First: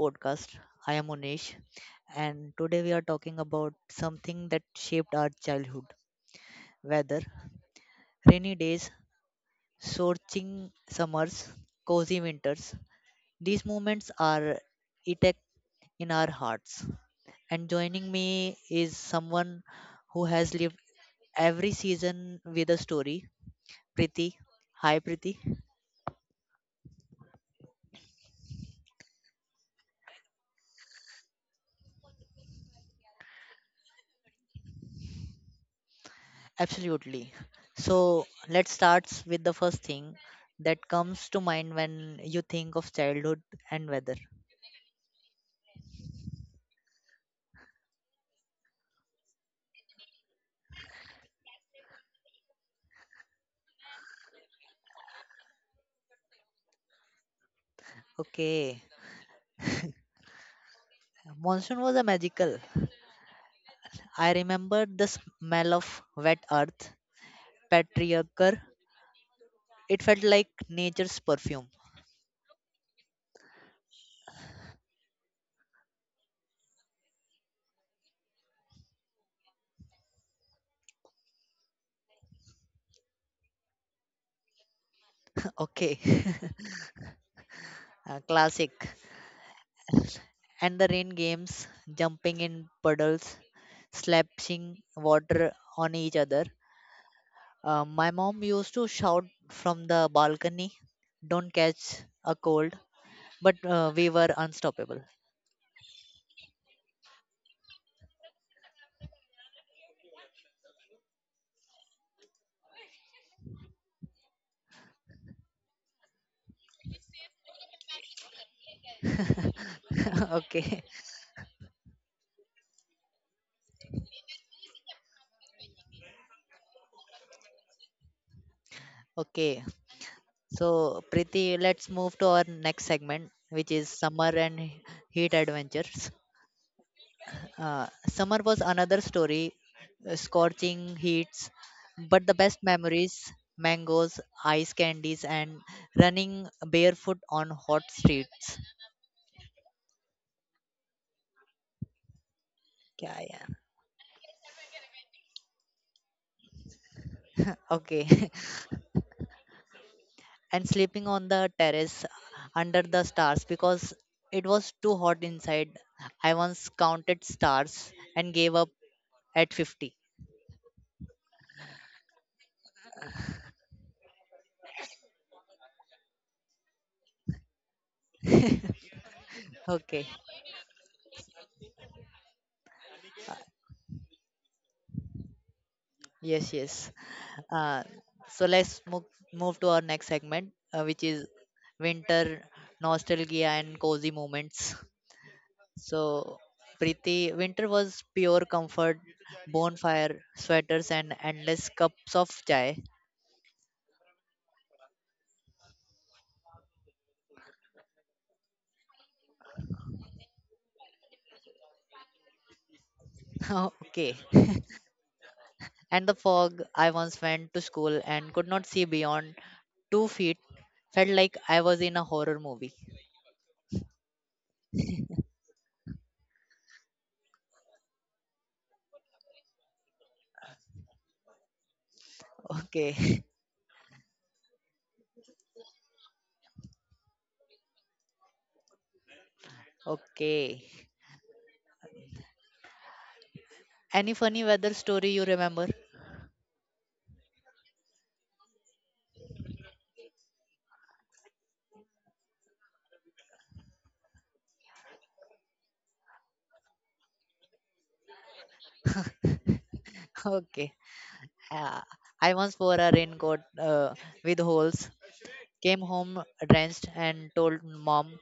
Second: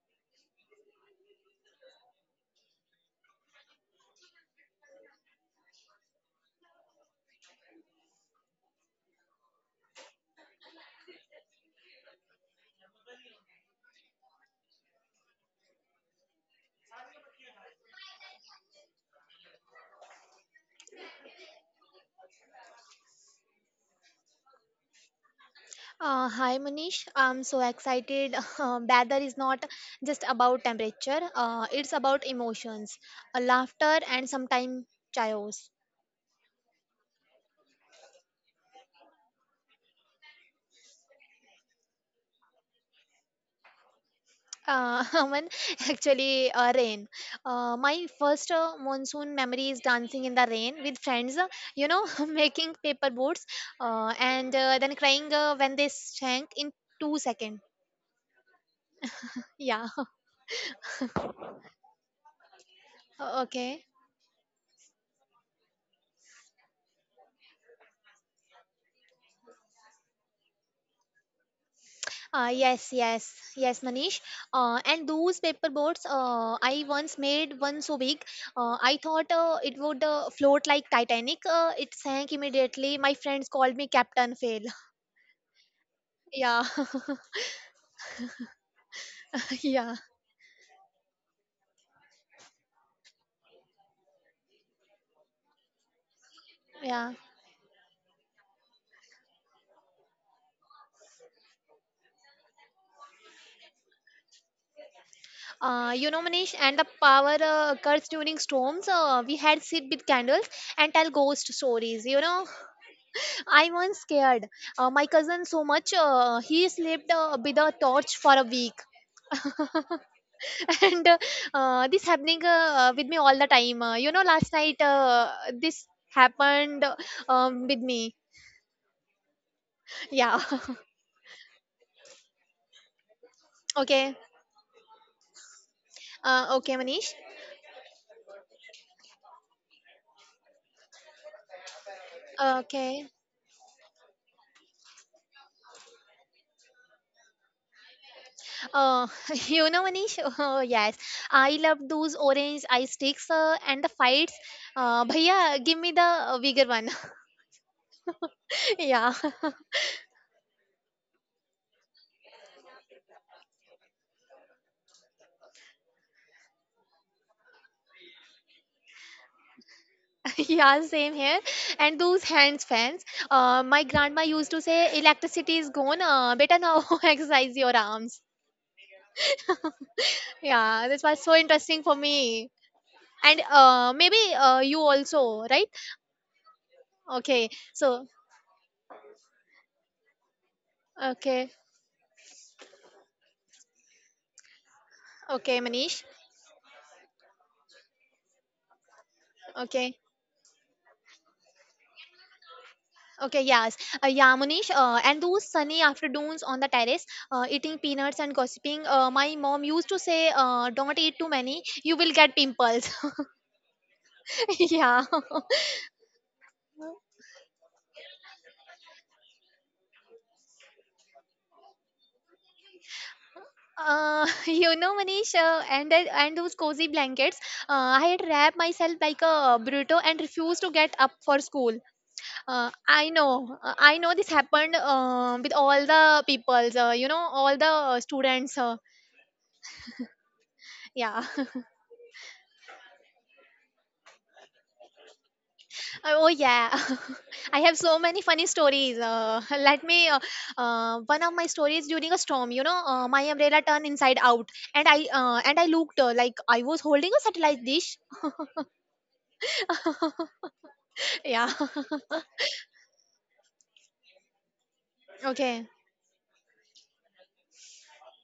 podcast. I am Unesh, and today we are talking about something that shaped our childhood weather, rainy days, scorching summers, cozy winters. These moments are etched in our hearts. And joining me is someone who has lived every season with a story, Priti. Hi, Priti. Hi Manish, I'm so excited. Weather is not just about temperature, it's about emotions, laughter, and sometimes chaos. Absolutely. So let's start with the first thing that comes to mind when you think of childhood and weather. Uh, one actually rain. My first monsoon memory is dancing in the rain with friends, you know, making paper boats and then crying when they sank in 2 seconds. Okay, Yeah, monsoon was a magical. okay. I remember the smell of wet earth, patriarchal. It felt like nature's perfume. Yes, yes, yes, Manish. And those paper boats, I once made one so big. I thought it would float like Titanic. It sank immediately. My friends called me Captain Fail. Okay, Yeah, a classic. yeah, And the rain games, jumping in puddles, slashing water on each other. yeah. My mom used to shout from the balcony, "Don't catch a cold," but we were unstoppable. You know, Manish, and the power cuts during storms. We had sit with candles and tell ghost stories. You know, I once scared my cousin so much. He slept with a torch for a week. okay, And this happening with me all the time you know last night this happened with me. okay. Yeah. So, Preeti, let's move to our next segment, which is Okay. summer and heat adventures. Okay, Manish. Summer was another story, scorching heats, but the best Okay. memories: mangoes, ice candies, and running barefoot on hot streets. uh, you know Manish oh, yes, I love those orange ice Yeah, sticks yeah. And the fights. Bhaiya, give me the bigger one. Okay. Yeah. And sleeping on the terrace under the stars because it was too hot inside. I once counted stars and gave up at 50. Yeah, same here. And those hands fans, my grandma used to say electricity is gone, better now, exercise your arms. Okay. Yeah, this was so interesting for me. And maybe you also, right? Yes, yes. Okay, Uh, so, so let's move to our next segment, which is okay, winter nostalgia and cozy moments. okay, Manish. So, Preeti, winter was pure comfort, Okay. bonfire, sweaters, and endless cups of chai. Okay, yes. Yeah, Manish, and those sunny afternoons on the terrace, eating peanuts and gossiping, my mom used to say, don't eat too many, you will get pimples. okay. Yeah. And the fog, I once went to school and could not see beyond 2 feet. Felt like I was in a horror movie. You know, Manish, and those cozy blankets, I had wrapped myself like a burrito and refused to get up for school. Okay, I know this happened with all the peoples, you know, all the students. Okay. Yeah. Any funny weather story you remember? Oh yeah. I have so many funny stories. Let me. One of my stories during a storm. You know, my umbrella turned inside out, and I looked like I was holding a satellite dish. Okay. Yeah. Uh, I once wore a raincoat with holes. okay. Came home drenched and told mom,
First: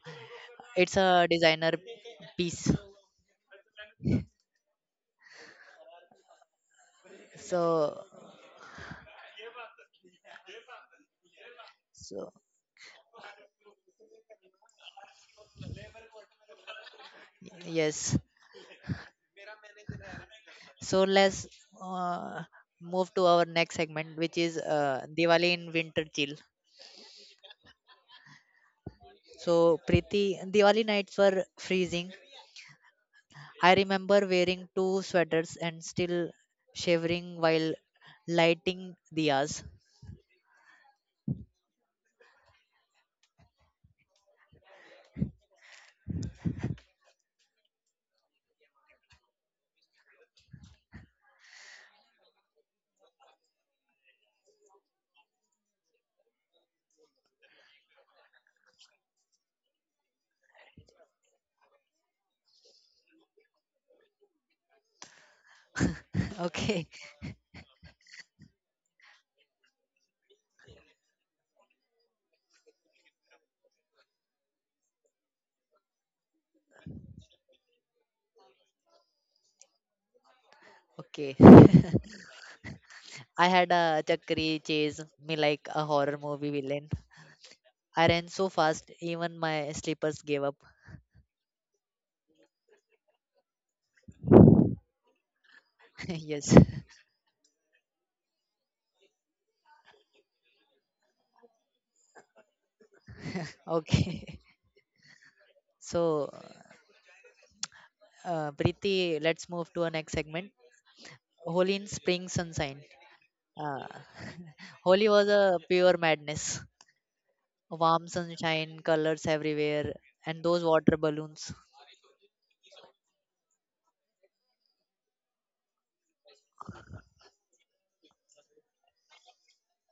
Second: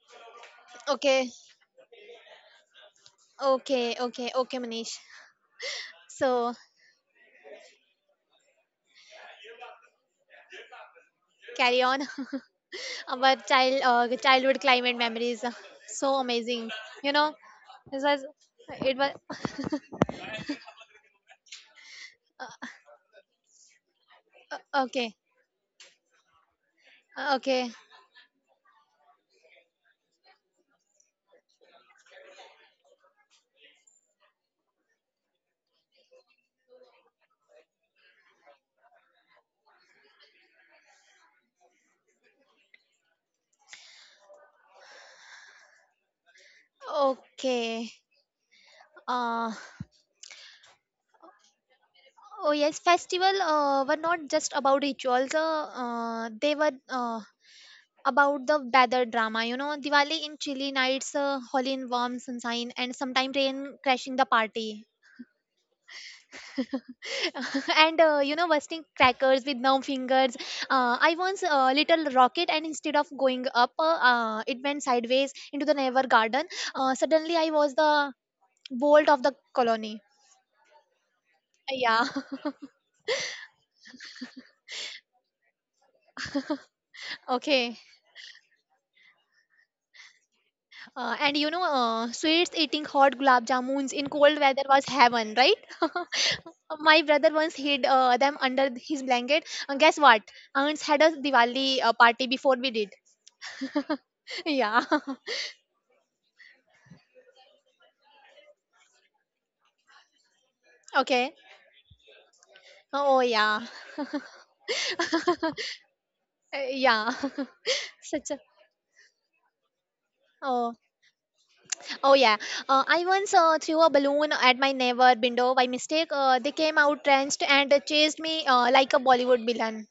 "It's a Okay. designer piece." Okay. Manish. So So, carry on. so Our childhood climate memories, so amazing. You know, this yes. was it was So let's uh, move to our next segment, which is okay, Diwali in winter chill. okay, So, Preeti, Diwali nights were freezing. I remember wearing two sweaters and still shivering while lighting diyas. okay. Uh, oh yes, festival were not just about rituals. They were about the weather drama. You know, Diwali in chilly nights, holy in warm sunshine, and sometimes rain crashing the party. Okay, And you know, bursting crackers with numb fingers, I once little rocket and instead of going up, it went sideways into the neighbor garden. Suddenly I was the bolt of the colony. okay. Yeah. I had a chakri chase me like a horror movie villain. Okay. I ran so fast, even my slippers gave up. And you know, sweets eating hot gulab jamuns in cold weather was heaven, right? yes. My brother once hid them under his blanket, and guess what, aunts had a Diwali party before we did. Okay. Yeah. So, Preeti, let's move to our next segment. Okay. Holy in spring sunshine. Oh yeah. Uh, Holy was a pure madness. Yeah. Warm Such a sunshine, colors everywhere, and those oh, water balloons. oh yeah. I once threw a balloon at my neighbor window by mistake. They came out drenched and chased me like a Bollywood villain.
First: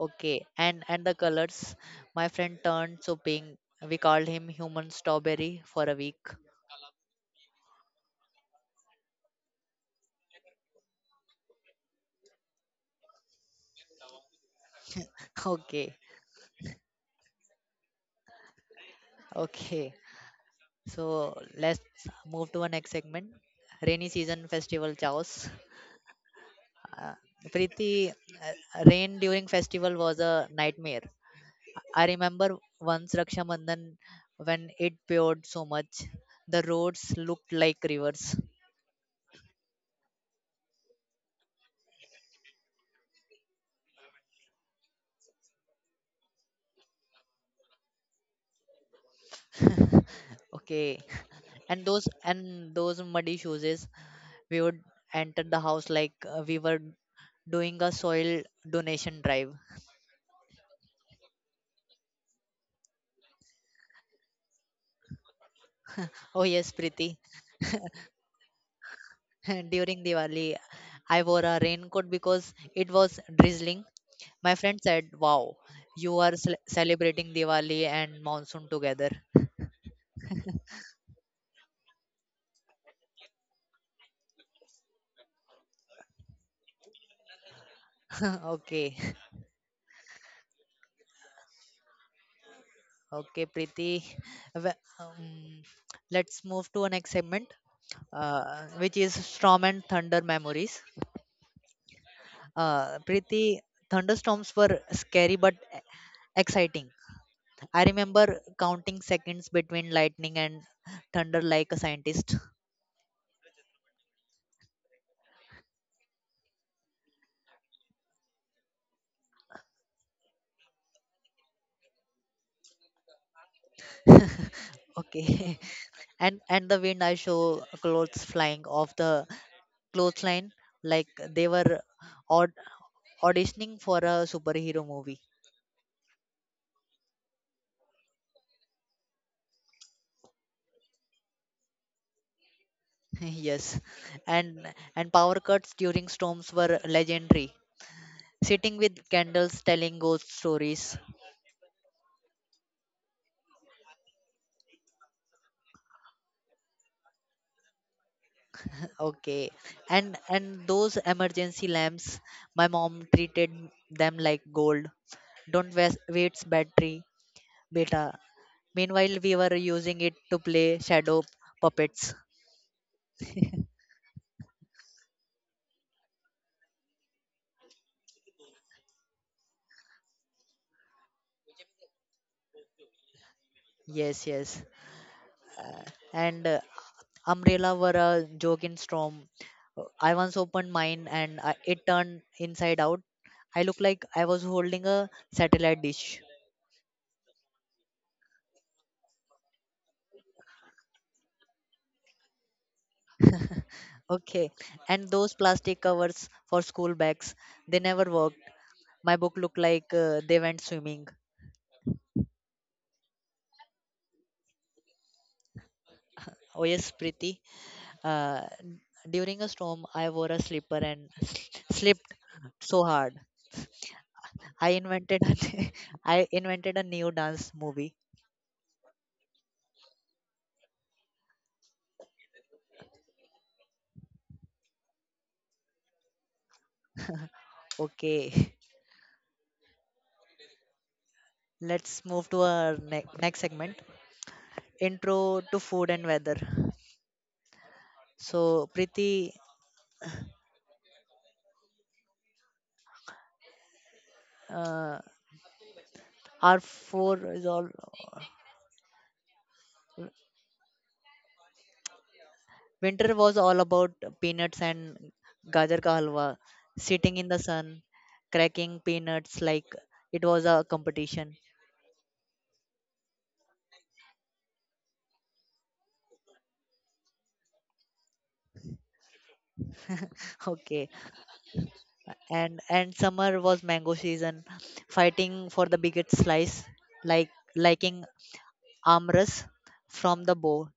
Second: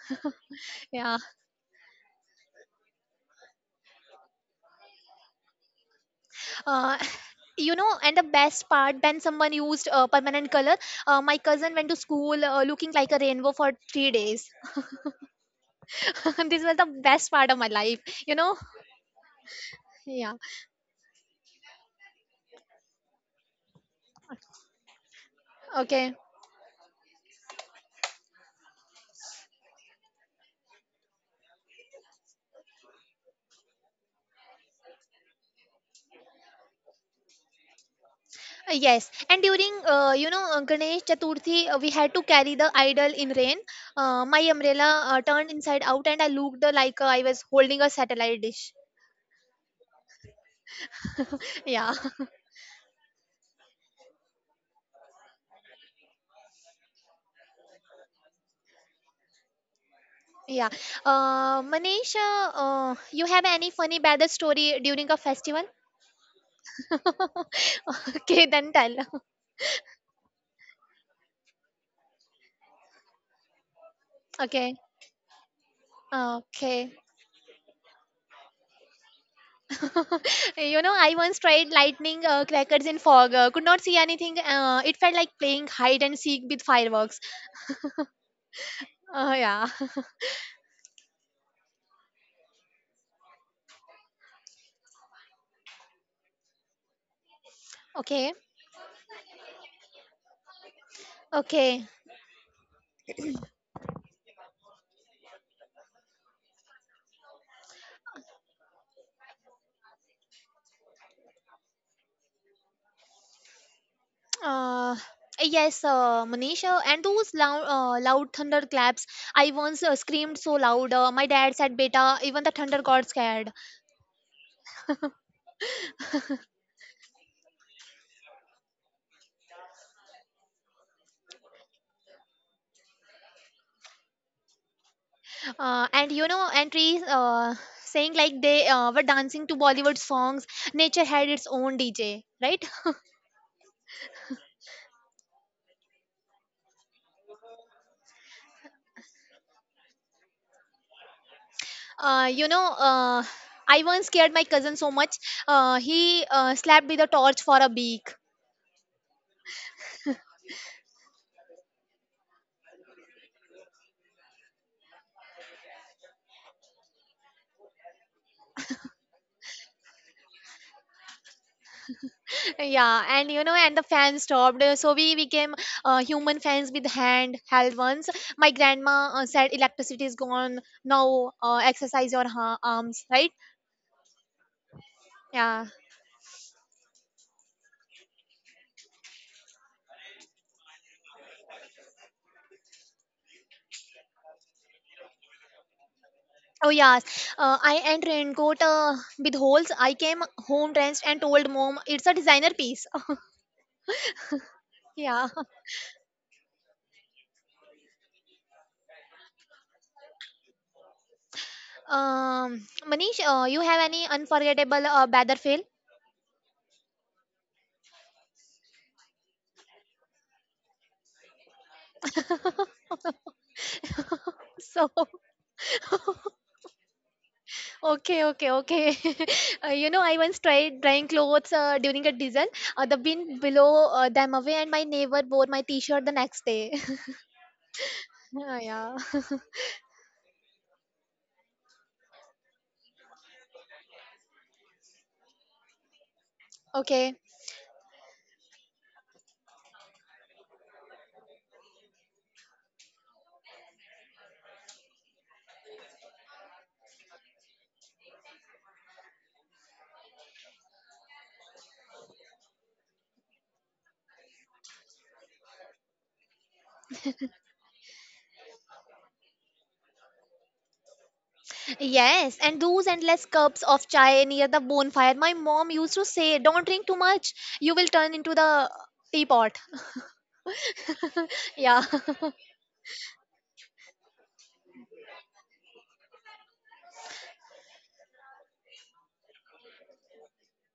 Okay, and the Yeah. colors. My friend turned so pink. We called him human strawberry for a week. Uh, You know, and the best part, when someone used permanent color, my cousin went to school looking like a rainbow for 3 days. okay, This was the best part of my life, you know? okay. Yeah. So let's move to our next segment. Rainy season festival chaos. Okay. Uh, Preeti, rain during festival was a nightmare. I remember once Raksha Bandhan when it poured so much, the roads looked like rivers. Yes, and during Ganesh Chaturthi, we had to carry the idol in rain. My umbrella turned inside out, and I looked like I was holding a satellite dish. Okay. And Yeah, those and those muddy shoes is we would enter the house like we were doing a soil donation drive. yeah. Manish, you have any funny bad story during a festival? Oh yes, Preeti. Okay, then tell. During Diwali, I wore a raincoat because it was drizzling. My Okay. friend said, "Wow, you are Okay. celebrating Diwali and monsoon together." You know, I once tried lightning crackers in fog. Could not see anything. It felt like playing hide and seek with fireworks. okay, Yeah. okay, Preeti. Well, Um, let's move to our next segment, Okay. Which is storm and thunder memories. Okay. Preeti, thunderstorms were scary but exciting. I remember counting seconds between lightning and thunder like a scientist. Uh, yes, Manisha, and those loud thunderclaps. I once screamed so loud. My dad said, "Beta, even the thunder got scared." Okay. and the wind I show clothes flying off the clothesline like they were aud- auditioning for a superhero movie. And you know, and trees saying like they were dancing to Bollywood songs. Nature had its own DJ, right? yes. And and power cuts during storms were legendary. Sitting with candles telling ghost stories. Uh, you know, uh, I once scared my cousin so much. He slept with a torch for a week. Okay. and those emergency lamps, my mom treated them like gold. Don't waste battery, beta. Meanwhile, we were using it to play shadow puppets. Yeah, and you know, and the fan stopped. So we became human fans with hand-held ones. My grandma said, "Electricity is gone now. Exercise your arms, right?" Yes, yes. Yeah. Uh, and Umbrella were a joke in storm. I once opened mine and it turned inside out. I looked like I was holding a satellite dish. Oh yes. I and raincoat with holes. I came home drenched and told mom, "It's a designer piece." Okay. And Yeah. those plastic covers for school bags, they never work. My book looked like they went swimming. Manish, you have any unforgettable Bader fail? Oh yes, Preeti. Uh, During a storm, I wore a slipper and slipped so hard. I So invented a I invented a new dance movie. Okay, okay. You know, I once tried drying clothes during a season. The bin below them away, and my neighbor wore my T-shirt the next day. Okay, Ah, yeah. let's move to our next segment. Intro to food and weather. Okay. So, Preeti, uh, our four is all. Winter was all about peanuts and gajar ka halwa, sitting in the sun, cracking peanuts like it was a competition. Yes, and those endless cups of chai near the bonfire. My mom used to say, "Don't drink too much. You will turn into the teapot." Okay, Yeah. and summer was mango season, fighting for the biggest slice, like liking amras from the bow.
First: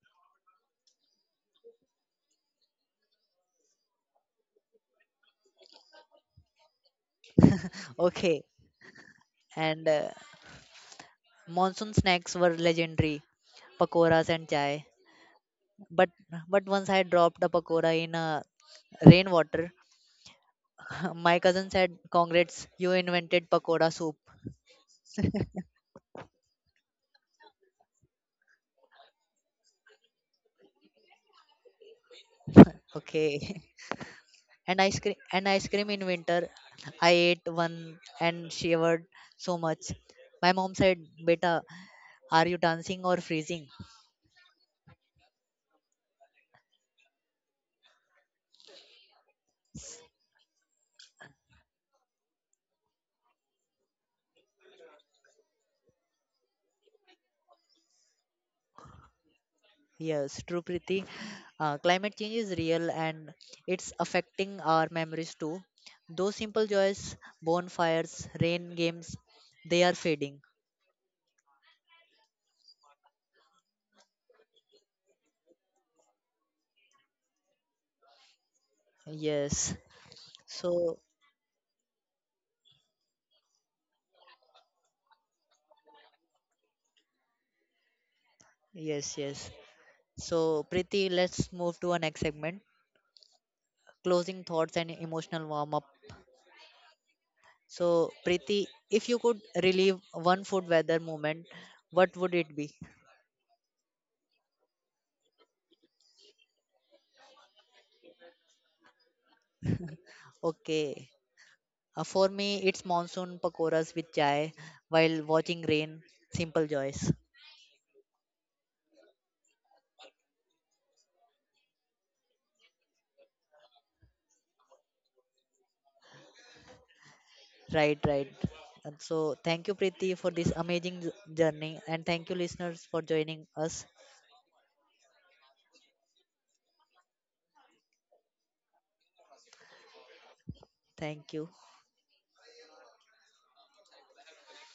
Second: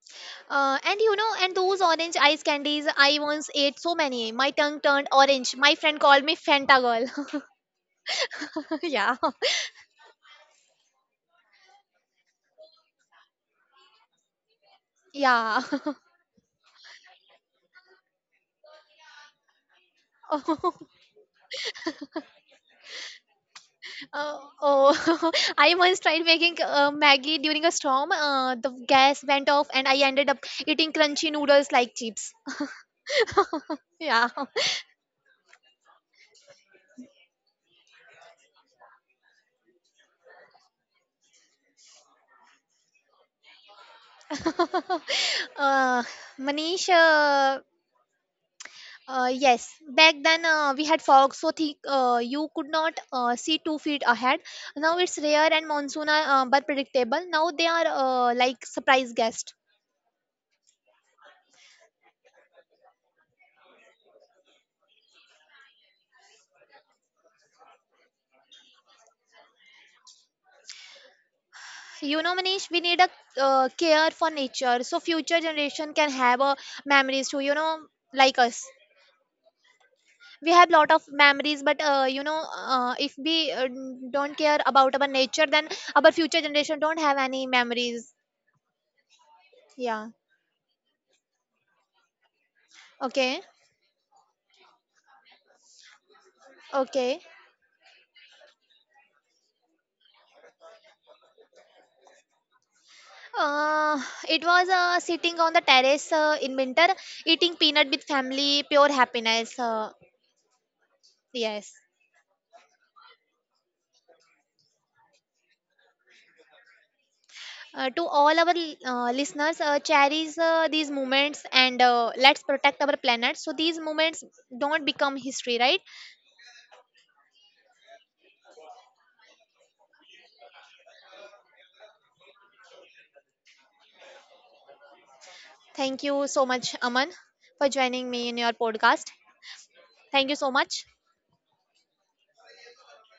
And you know, and those orange ice candies, I once ate so many. My tongue turned orange. My friend called me Fanta girl. Okay, Yeah. and monsoon snacks were legendary, pakoras and chai. Yeah. But but once I dropped a pakora in a rainwater. My cousin said, "Congrats, you invented pakoda soup." Oh, I once tried making Maggie during a storm. The gas went off, and I ended up eating crunchy noodles like chips. Okay. Yeah. And ice cream in winter. I ate one and shivered so much. My mom said, "Beta, are you dancing or freezing?" uh, Manish, yes, back then we had fog so thick you could not see 2 feet ahead. Now it's rare and monsoon are but predictable. Now they are like surprise guests. Yes, true, Preeti. Climate change is real and it's affecting our memories too. Those simple joys, bonfires, rain games, they are fading. You know, Manish, we need a care for nature so future generation can have a memories too. You know, like us, Yes. we have lot So, of memories, but if we don't care about our nature, then our future generation don't have any memories. yes. Yeah. So, Preeti, let's move to our next segment. Okay. Closing thoughts, and emotional warm up. Okay. So, Preeti, if you could relive one food weather moment, what would it be? Uh, it was sitting on the terrace in winter, eating peanut with family, pure happiness. Okay. Yes. For me, it's monsoon pakoras with chai while watching rain. Simple joys. To all our listeners, cherish these moments and let's protect our planet so these moments don't become history, right? Right, right. And so, thank you, Preeti, for this amazing journey. And thank you, listeners, for joining us. Thank you so much, Aman, for joining me in your podcast. Thank you so much. Thank you.